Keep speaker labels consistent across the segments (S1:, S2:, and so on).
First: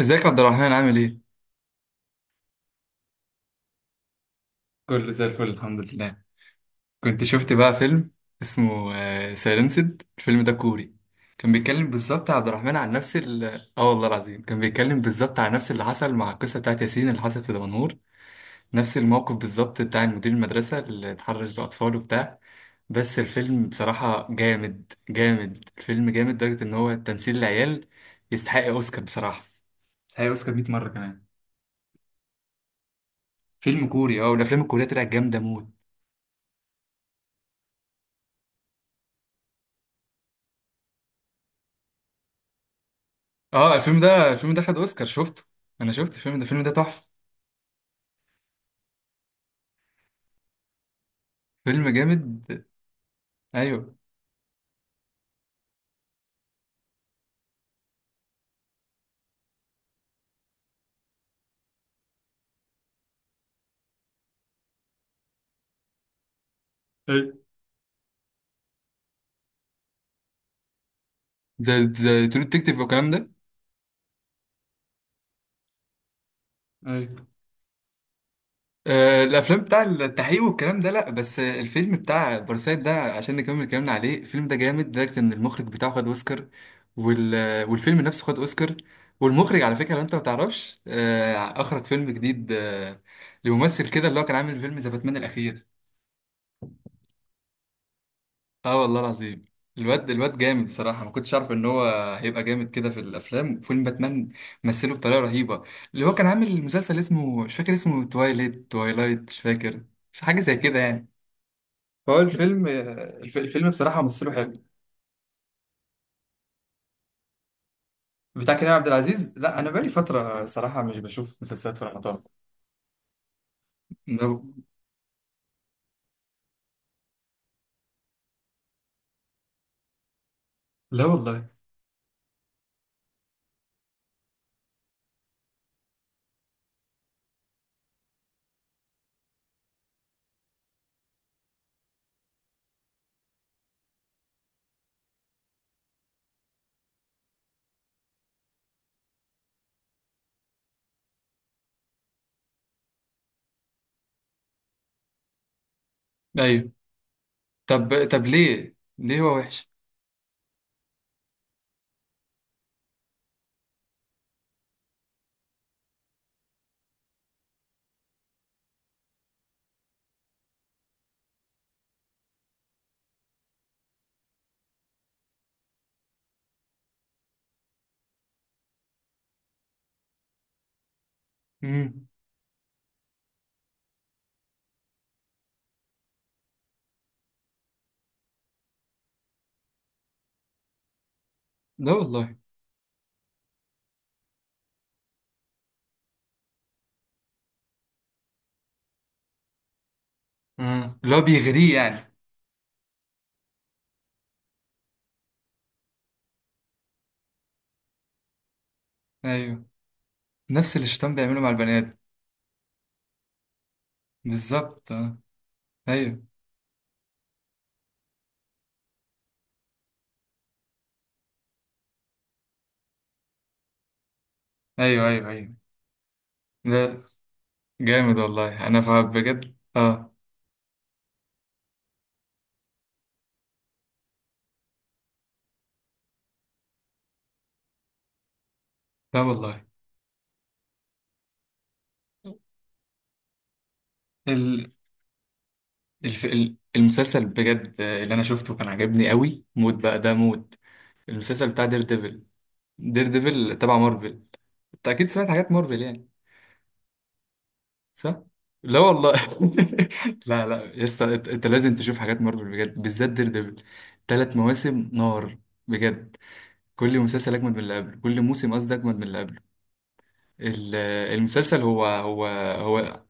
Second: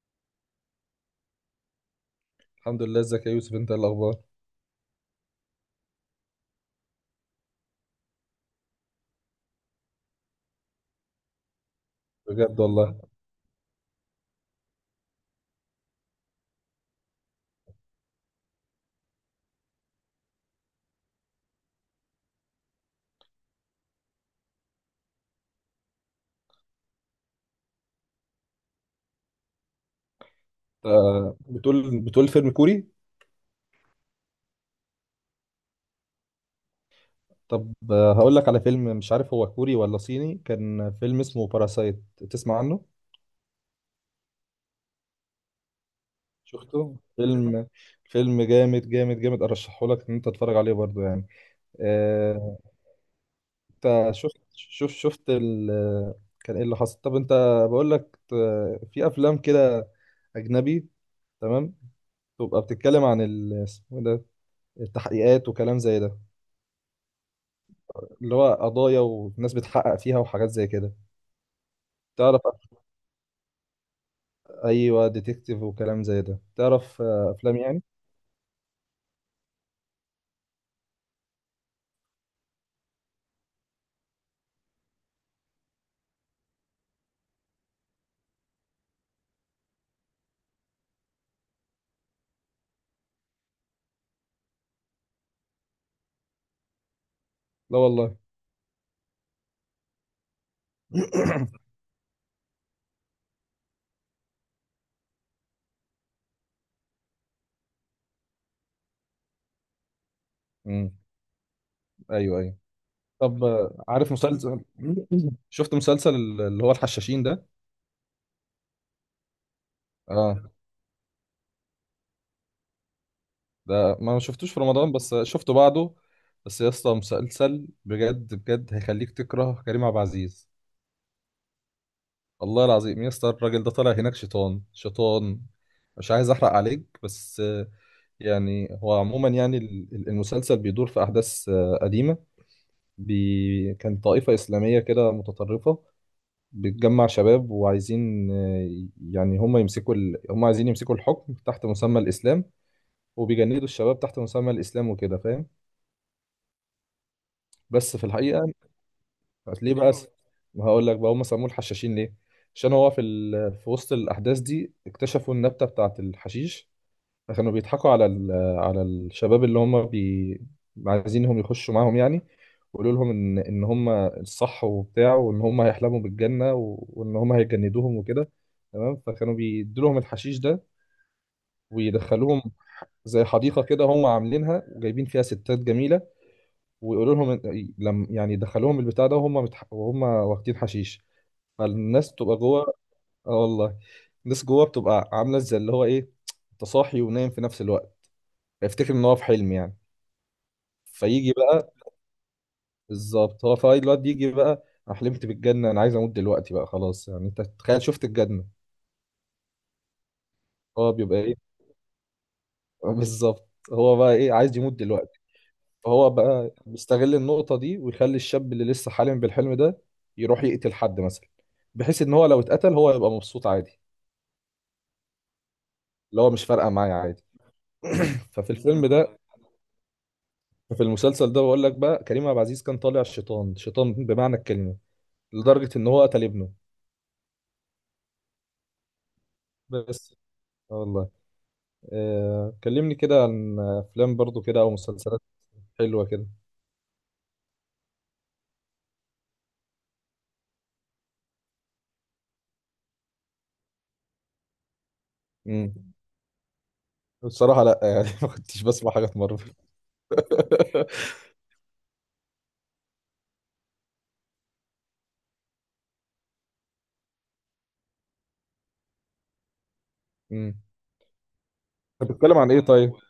S1: ازيك يا عبد الرحمن، عامل ايه؟
S2: الحمد لله، ازيك يا يوسف؟ انت ايه الاخبار؟
S1: كله زي الفل الحمد لله. كنت شفت بقى فيلم اسمه سايلنسد. الفيلم ده كوري. كان بيتكلم بالظبط يا عبد
S2: بجد
S1: الرحمن عن
S2: والله.
S1: نفس ال... اه، والله العظيم كان بيتكلم بالظبط عن نفس اللي حصل مع القصة بتاعت ياسين اللي حصلت في دمنهور. نفس الموقف بالظبط، بتاع مدير المدرسة اللي اتحرش بأطفال وبتاع. بس الفيلم بصراحة جامد جامد. الفيلم جامد لدرجة ان هو تمثيل العيال يستحق اوسكار بصراحة. يستحق اوسكار 100 مرة كمان.
S2: آه، بتقول فيلم كوري؟
S1: فيلم كوري، اه، والافلام الكورية طلعت جامدة موت.
S2: طب، هقول لك على فيلم مش عارف هو كوري ولا صيني، كان فيلم اسمه باراسايت. تسمع عنه؟
S1: اه، الفيلم ده، الفيلم ده خد اوسكار، شفته. انا شفت الفيلم ده،
S2: شفته،
S1: تحفه.
S2: فيلم فيلم جامد جامد جامد، ارشحه لك ان انت تتفرج عليه برضو يعني.
S1: فيلم جامد.
S2: آه،
S1: ايوه
S2: انت شفت. كان ايه اللي حصل؟ طب انت، بقول لك في افلام كده، اجنبي، تمام. تبقى بتتكلم عن اسمه إيه ده، التحقيقات وكلام زي ده،
S1: ايوه.
S2: اللي هو قضايا وناس بتحقق فيها وحاجات زي كده.
S1: ده ده
S2: تعرف
S1: ترو ديتكتيف والكلام ده.
S2: ايوه، ديتكتيف وكلام زي ده، تعرف،
S1: ايوه.
S2: افلام يعني.
S1: آه، الافلام بتاع التحقيق والكلام ده، لا، بس الفيلم بتاع باراسايت ده، عشان نكمل كلامنا عليه، الفيلم ده جامد لدرجه ان المخرج بتاعه خد اوسكار، وال... والفيلم نفسه خد اوسكار. والمخرج، على فكره، لو انت ما تعرفش، اخرج فيلم جديد لممثل كده، اللي هو كان عامل فيلم ذا باتمان الاخير.
S2: لا والله.
S1: اه، والله العظيم. الواد جامد بصراحة. ما كنتش عارف ان هو هيبقى جامد كده في الافلام. فيلم باتمان مثله بطريقة رهيبة. اللي هو كان عامل مسلسل اسمه، مش فاكر اسمه، توايلايت. مش فاكر، في حاجة زي كده
S2: امم.
S1: يعني. فهو
S2: ايوه ايوه.
S1: الفيلم،
S2: طب،
S1: الفيلم بصراحة
S2: عارف
S1: مثله حلو.
S2: مسلسل؟ شفت مسلسل اللي هو الحشاشين ده؟
S1: بتاع كريم عبد العزيز؟ لا، انا بقالي
S2: اه.
S1: فترة صراحة مش بشوف مسلسلات في رمضان.
S2: ده ما
S1: لا.
S2: شفتوش في رمضان، بس شفته بعده. بس يا اسطى، مسلسل بجد بجد هيخليك تكره كريم عبد العزيز.
S1: لا والله.
S2: والله العظيم يا اسطى، الراجل ده طالع هناك شيطان شيطان. مش عايز احرق عليك بس. يعني هو عموما، يعني المسلسل بيدور في أحداث قديمة. كان طائفة إسلامية كده متطرفة، بتجمع شباب وعايزين، يعني هم عايزين يمسكوا الحكم تحت مسمى الإسلام، وبيجندوا الشباب تحت مسمى الإسلام وكده، فاهم؟
S1: ايوه.
S2: بس في
S1: طب، طب
S2: الحقيقة،
S1: ليه، هو وحش؟
S2: ليه بقى هقول لك بقى، هم سموه الحشاشين ليه. عشان هو في وسط الأحداث دي اكتشفوا النبتة بتاعة الحشيش. كانوا بيضحكوا على الشباب اللي عايزينهم يخشوا معاهم يعني. وقالوا لهم ان هم الصح وبتاع، وان هم هيحلموا بالجنه و... وان هم هيجندوهم وكده. تمام، فكانوا بيدوا لهم الحشيش ده،
S1: امم.
S2: ويدخلوهم زي حديقه كده هم عاملينها، وجايبين فيها ستات جميله. ويقولوا لهم إن- لم يعني يدخلوهم البتاع ده وهم وهم واخدين حشيش.
S1: لا
S2: فالناس
S1: والله.
S2: بتبقى جوه. اه والله. الناس جوه بتبقى عامله زي اللي هو ايه، انت صاحي ونايم في نفس الوقت، افتكر ان هو في حلم يعني.
S1: آه، اللي هو
S2: فيجي بقى،
S1: بيغريه يعني.
S2: بالظبط، هو فاي، الواد يجي بقى انا حلمت بالجنه، انا عايز اموت دلوقتي بقى خلاص، يعني انت تخيل، شفت الجنه.
S1: ايوه. نفس اللي
S2: هو
S1: الشيطان
S2: بيبقى ايه؟
S1: بيعمله مع البنات.
S2: بالظبط، هو بقى ايه، عايز يموت
S1: بالظبط، اه.
S2: دلوقتي. فهو
S1: ايوه
S2: بقى بيستغل النقطه دي، ويخلي الشاب اللي لسه حالم بالحلم ده يروح يقتل حد مثلا، بحيث ان هو لو اتقتل هو يبقى مبسوط عادي.
S1: ايوه ايوه. ايوه.
S2: اللي هو مش فارقه معايا
S1: لا.
S2: عادي.
S1: جامد
S2: ففي
S1: والله، انا
S2: الفيلم
S1: فاهم
S2: ده
S1: بجد، اه.
S2: في المسلسل ده بقول لك بقى، كريم عبد العزيز كان طالع شيطان شيطان بمعنى الكلمه، لدرجه ان هو قتل ابنه.
S1: لا والله.
S2: بس. آه والله. كلمني كده عن افلام برضو كده
S1: ال...
S2: او مسلسلات حلوه كده.
S1: المسلسل بجد اللي انا شفته كان عجبني قوي موت بقى، ده موت. المسلسل بتاع دير ديفل. دير ديفل تبع مارفل. انت اكيد سمعت حاجات مارفل
S2: امم.
S1: يعني.
S2: بصراحه، لا يعني،
S1: صح.
S2: ما كنتش
S1: لا
S2: بسمع حاجه
S1: والله.
S2: مارفل.
S1: لا لا يسطا، أنت لازم تشوف حاجات مارفل بجد، بالذات دير ديفل. ثلاث مواسم نار، بجد. كل مسلسل اجمد من اللي قبله، كل موسم، قصدي، اجمد من اللي قبله.
S2: امم
S1: ال- المسلسل، هو
S2: انت
S1: هو
S2: بتتكلم عن ايه طيب؟
S1: هو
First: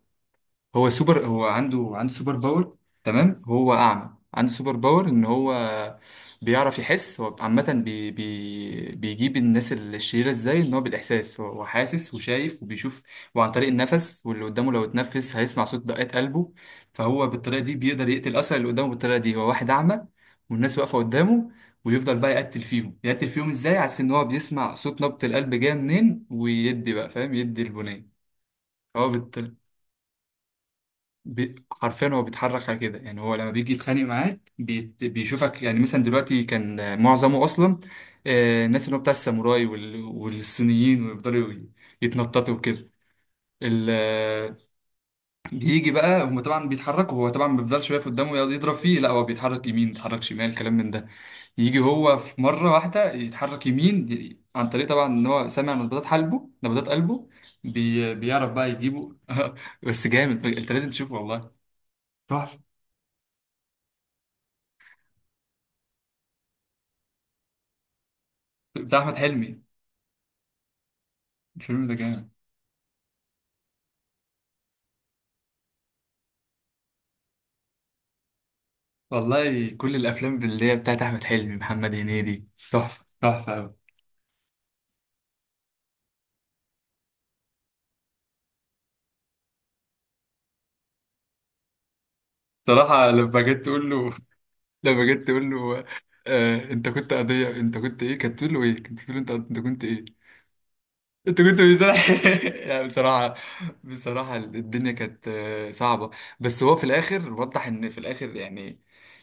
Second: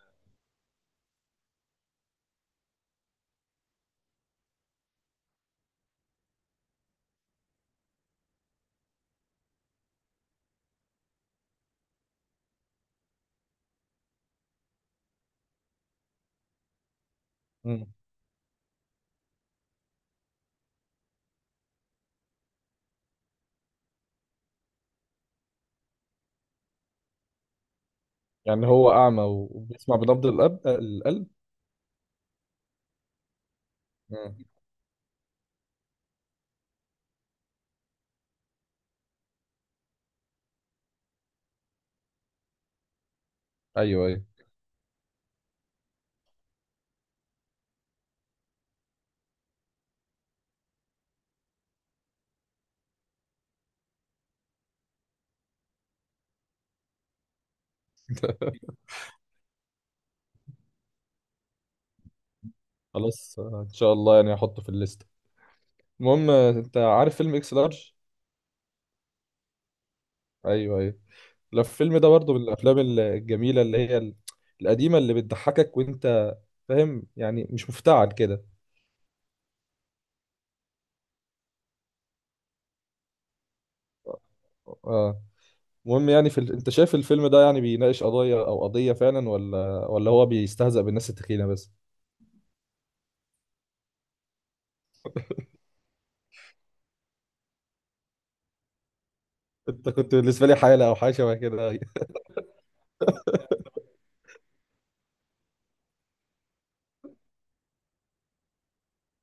S1: هو سوبر، هو عنده، سوبر باور. تمام، هو اعمى، عنده سوبر باور ان هو بيعرف يحس. هو عامة بي بي بيجيب الناس الشريرة ازاي. ان هو بالاحساس، هو حاسس وشايف وبيشوف. وعن طريق النفس، واللي قدامه لو اتنفس هيسمع صوت دقات قلبه. فهو بالطريقة دي
S2: امم
S1: بيقدر يقتل اصلا اللي قدامه. بالطريقة دي هو واحد اعمى والناس واقفة قدامه، ويفضل بقى يقتل فيهم، يقتل فيهم ازاي؟ عشان ان هو بيسمع صوت نبض القلب جاية منين، ويدي بقى، فاهم، يدي البنية.
S2: يعني هو
S1: هو
S2: اعمى
S1: بالت-
S2: وبيسمع بنبض القلب؟
S1: حرفيا هو بيتحرك على كده. يعني هو لما بيجي يتخانق
S2: امم.
S1: معاك بيشوفك. يعني مثلا دلوقتي كان، معظمه اصلا، الناس اللي هو بتاع الساموراي والصينيين، ويفضلوا يتنططوا وكده. ال...
S2: ايوه ايوه.
S1: آه، بيجي بقى، هم طبعا بيتحركوا، هو طبعا ما بيفضلش واقف قدامه يقعد يضرب فيه، لا، هو بيتحرك يمين، بيتحرك شمال، كلام من ده. يجي هو في مرة واحدة يتحرك يمين، عن طريق طبعا ان هو سامع نبضات قلبه، بيعرف بقى يجيبه. بس جامد، انت لازم تشوفه والله. تحفة.
S2: خلاص، ان شاء الله يعني، هحطه في الليست. المهم، انت عارف فيلم اكس لارج؟
S1: بتاع احمد حلمي.
S2: ايوه ايوه. لا،
S1: الفيلم ده
S2: الفيلم ده
S1: جامد.
S2: برضو من الافلام الجميله اللي هي القديمه، اللي بتضحكك وانت فاهم يعني، مش مفتعل كده.
S1: والله كل الافلام اللي هي بتاعت احمد حلمي، محمد هنيدي، تحفه، تحفه قوي.
S2: آه، آه. المهم يعني انت شايف الفيلم ده يعني بيناقش قضايا او قضية فعلا، ولا هو بيستهزأ بالناس التخينة بس؟
S1: صراحه لما جيت تقول له، لما جيت تقول له آه انت كنت قضيه، انت كنت ايه، كانت تقول له ايه، كانت تقول له، انت، كنت
S2: انت
S1: ايه؟
S2: كنت بالنسبة لي حالة او حاجة شبه
S1: انت كنت
S2: كده.
S1: بصراحة، لا، بصراحة، الدنيا كانت، صعبة. بس هو في الآخر وضح إن في الآخر يعني،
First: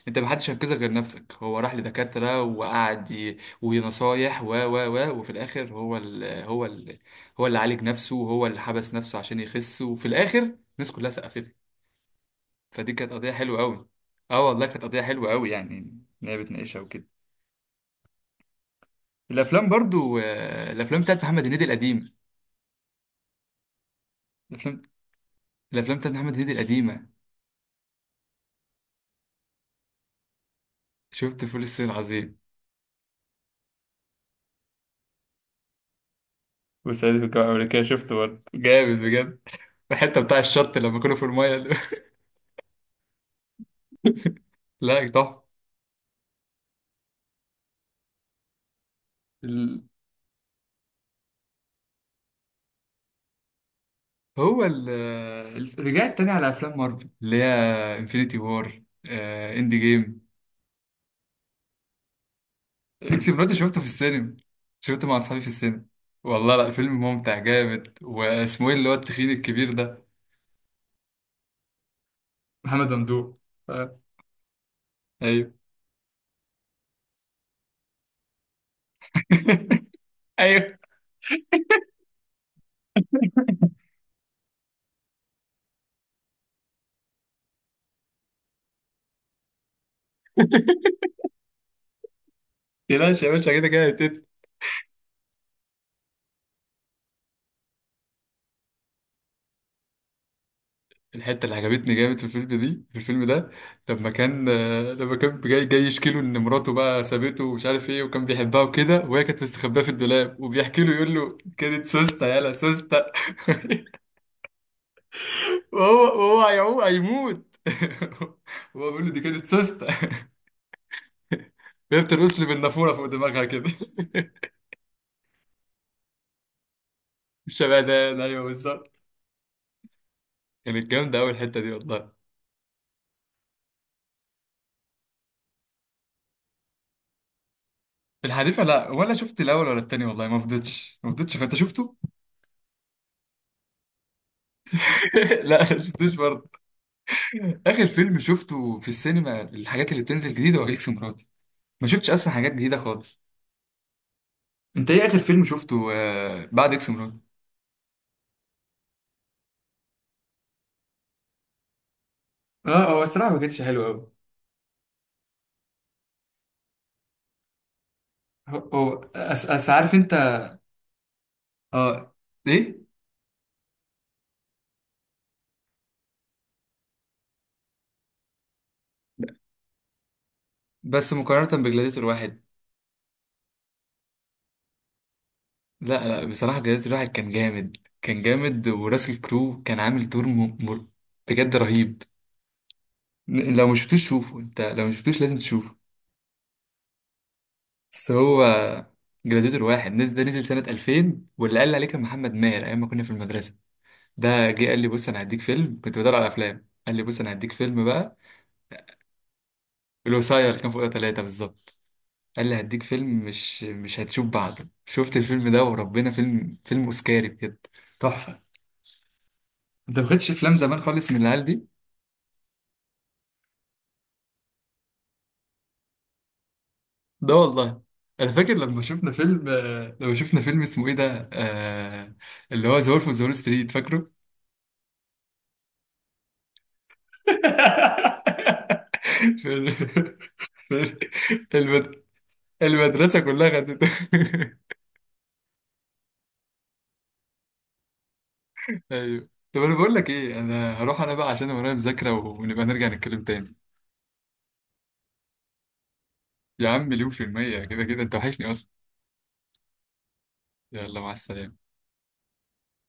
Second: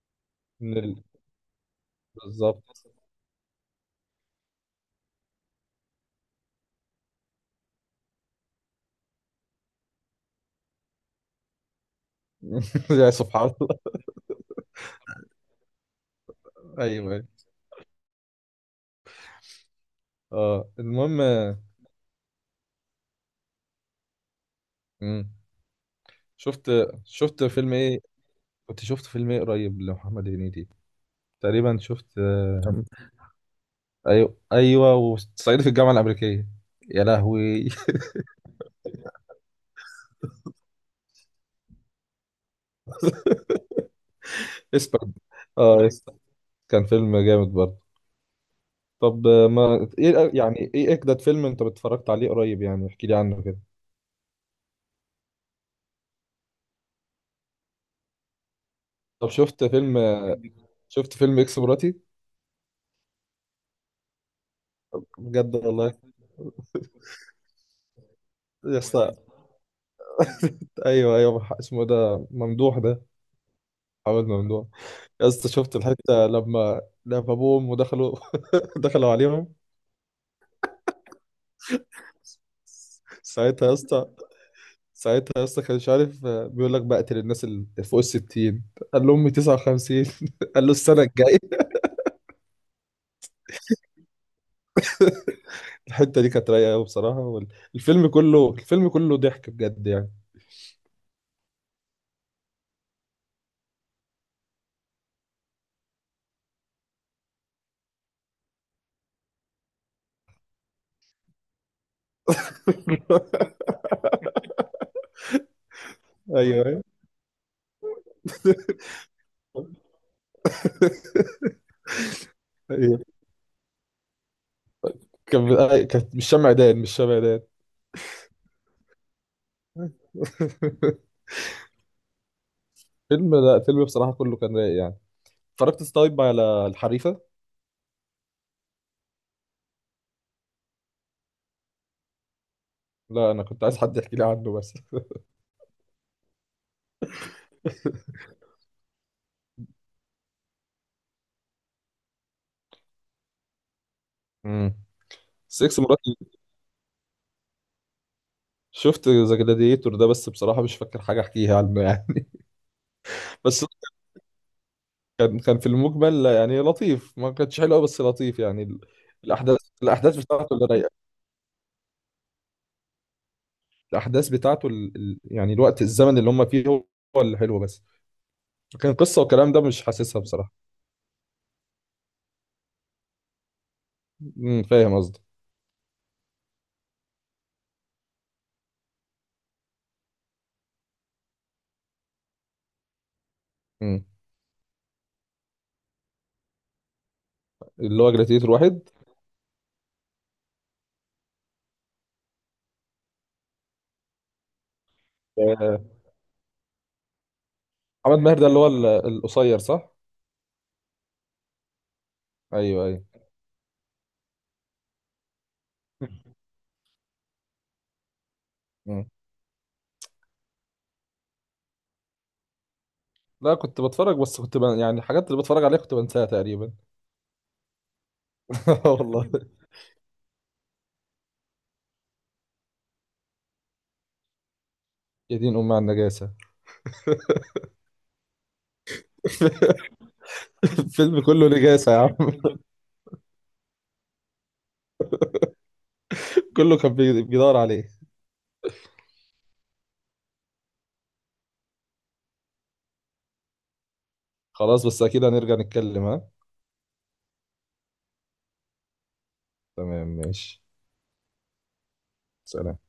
S1: أنت محدش هينقذك
S2: من
S1: غير
S2: ال...
S1: نفسك. هو راح لدكاترة
S2: بالظبط.
S1: وقعد ونصايح و وفي الآخر هو هو اللي عالج نفسه، وهو اللي حبس نفسه عشان يخس، وفي الآخر الناس كلها سقفت له. فدي
S2: يا
S1: كانت قضية
S2: سبحان
S1: حلوة
S2: الله.
S1: أوي. أه والله كانت قضية حلوة أوي يعني، إن هي بتناقشها
S2: ايوه
S1: وكده.
S2: ايوه.
S1: الأفلام برضو،
S2: اه،
S1: الأفلام
S2: المهم.
S1: بتاعت محمد هنيدي القديم. الأفلام
S2: مم.
S1: الأفلام بتاعت محمد هنيدي
S2: شفت
S1: القديمة.
S2: شفت فيلم ايه؟ كنت شفت فيلم ايه قريب لمحمد هنيدي؟
S1: شفت فول
S2: تقريبا
S1: الصين
S2: شفت،
S1: العظيم،
S2: ايوه ايوه، وصعيدي في الجامعة الأمريكية. يا
S1: وصعيدي في الجامعة
S2: لهوي.
S1: الأمريكية. شفته برضه جامد بجد. الحته بتاع الشط لما كانوا في المايه ده.
S2: اسمه.
S1: لا، تحفه.
S2: اه يس. كان فيلم جامد برضه. طب
S1: ال...
S2: ما ايه، يعني ايه اجدد فيلم انت اتفرجت عليه قريب؟ يعني احكي لي عنه كده.
S1: هو ال ال- رجعت تاني على افلام مارفل، اللي هي انفينيتي وار،
S2: طب، شفت
S1: اند
S2: فيلم؟
S1: جيم.
S2: شفت فيلم اكس مراتي؟
S1: اكس مراتي شفته في السينما. شفته مع اصحابي في
S2: بجد
S1: السينما.
S2: والله؟
S1: والله. لا، فيلم ممتع جامد. واسمه ايه
S2: يا
S1: اللي هو
S2: اسطى.
S1: التخين الكبير ده؟
S2: ايوه ايوه، اسمه إيه ده، ممدوح
S1: محمد
S2: ده؟
S1: ممدوح. آه.
S2: حاول ممدوح. يا اسطى،
S1: ايوه
S2: شفت الحته لما ابوه وامه دخلوا عليهم؟
S1: ايوه.
S2: ساعتها يا اسطى ساعتها يا اسطى، كان مش عارف، بيقول لك بقتل الناس اللي فوق ال 60، قال له امي 59، قال له السنه الجايه.
S1: تلاش يا باشا، كده كده.
S2: الحته دي كانت رايقه قوي بصراحه، الفيلم كله ضحك بجد يعني.
S1: الحته اللي عجبتني جامد في الفيلم دي، في الفيلم ده، لما كان، لما كان جاي جاي يشكي له ان مراته بقى سابته ومش عارف ايه وكان بيحبها وكده، وهي كانت مستخباه في الدولاب، وبيحكي له يقول له كانت سوسته يالا سوسته. وهو
S2: ايوه
S1: هيعوم
S2: ايوه
S1: هيموت. وهو بيقول له دي كانت سوسته. وهي بترقص لي بالنافوره
S2: ايوه.
S1: فوق دماغها كده.
S2: كان، كانت مش شمع دان.
S1: شبهدان، ايوه بالظبط. كانت جامده قوي الحته دي والله.
S2: فيلم لا فيلم بصراحه كله كان رايق يعني. اتفرجت طيب على الحريفه؟
S1: الحريفه، لا، ولا شفت الاول ولا التاني، والله ما فضيتش، ما فضيتش. انت شفته؟
S2: لا، انا كنت عايز حد يحكي لي عنه بس.
S1: لا، ما شفتوش برضه. اخر فيلم شفته في السينما، الحاجات اللي بتنزل جديده، هو اكس مراتي. ما شفتش اصلا حاجات جديده خالص.
S2: امم
S1: انت ايه اخر فيلم
S2: سكس
S1: شفته،
S2: مرات.
S1: بعد اكس مراتي؟
S2: شفت ذا جلاديتور ده، بس بصراحه مش فاكر حاجه احكيها عنه يعني.
S1: اه، هو الصراحه ما كانتش
S2: بس
S1: حلو قوي.
S2: كان في المقبل يعني لطيف، ما كانتش حلوه بس لطيف يعني
S1: أس، عارف انت.
S2: الاحداث بتاعته اللي رايقه.
S1: اه. ايه؟
S2: الاحداث بتاعته يعني الوقت، الزمن اللي هم فيه هو، هو اللي حلو بس. لكن قصه والكلام ده مش حاسسها بصراحه.
S1: بس مقارنه بجلاديتور واحد،
S2: فاهم قصدي؟
S1: لا لا، بصراحه جلاديتور واحد كان جامد. كان جامد. وراسل كرو كان عامل دور بجد رهيب. لو ما
S2: امم
S1: شفتوش شوفه. انت لو ما شفتوش لازم تشوفه.
S2: اللي
S1: بس
S2: هو
S1: هو
S2: جلاتيتور واحد،
S1: جلاديتور واحد نزل ده نزل سنة 2000، واللي قال لي عليه كان محمد ماهر أيام ما كنا في المدرسة. ده جه قال لي بص أنا هديك فيلم.
S2: آه،
S1: كنت بدور على أفلام، قال لي بص أنا هديك فيلم بقى.
S2: محمد ماهر ده اللي هو القصير صح؟
S1: الوصاية اللي كان فوقها ثلاثة بالظبط. قال لي هديك
S2: ايوه ايوه.
S1: فيلم مش هتشوف بعده. شفت الفيلم ده وربنا، فيلم، فيلم أوسكاري بجد. تحفة.
S2: مم.
S1: أنت ما خدتش أفلام زمان خالص من العيال دي؟
S2: لا، كنت بتفرج بس يعني الحاجات اللي بتفرج عليها كنت بنساها تقريبا.
S1: ده والله أنا فاكر لما شفنا
S2: والله.
S1: فيلم، لما شفنا فيلم اسمه إيه ده، اللي هو ذا وولف أوف ستريت، فاكره؟
S2: يا دين امي على النجاسه.
S1: في ال-
S2: الفيلم كله
S1: في
S2: نجاسه يا
S1: المد...
S2: عم.
S1: المدرسة كلها خدت.
S2: كله كان بيدور عليه.
S1: ايوه. طب انا بقول لك ايه، انا هروح انا بقى عشان ورايا مذاكرة، ونبقى نرجع نتكلم تاني.
S2: خلاص، بس اكيد هنرجع نتكلم، ها؟
S1: يا عم مليون في المية، كده كده انت وحشني اصلا.
S2: تمام ماشي.
S1: يلا، مع السلامة.
S2: سلام.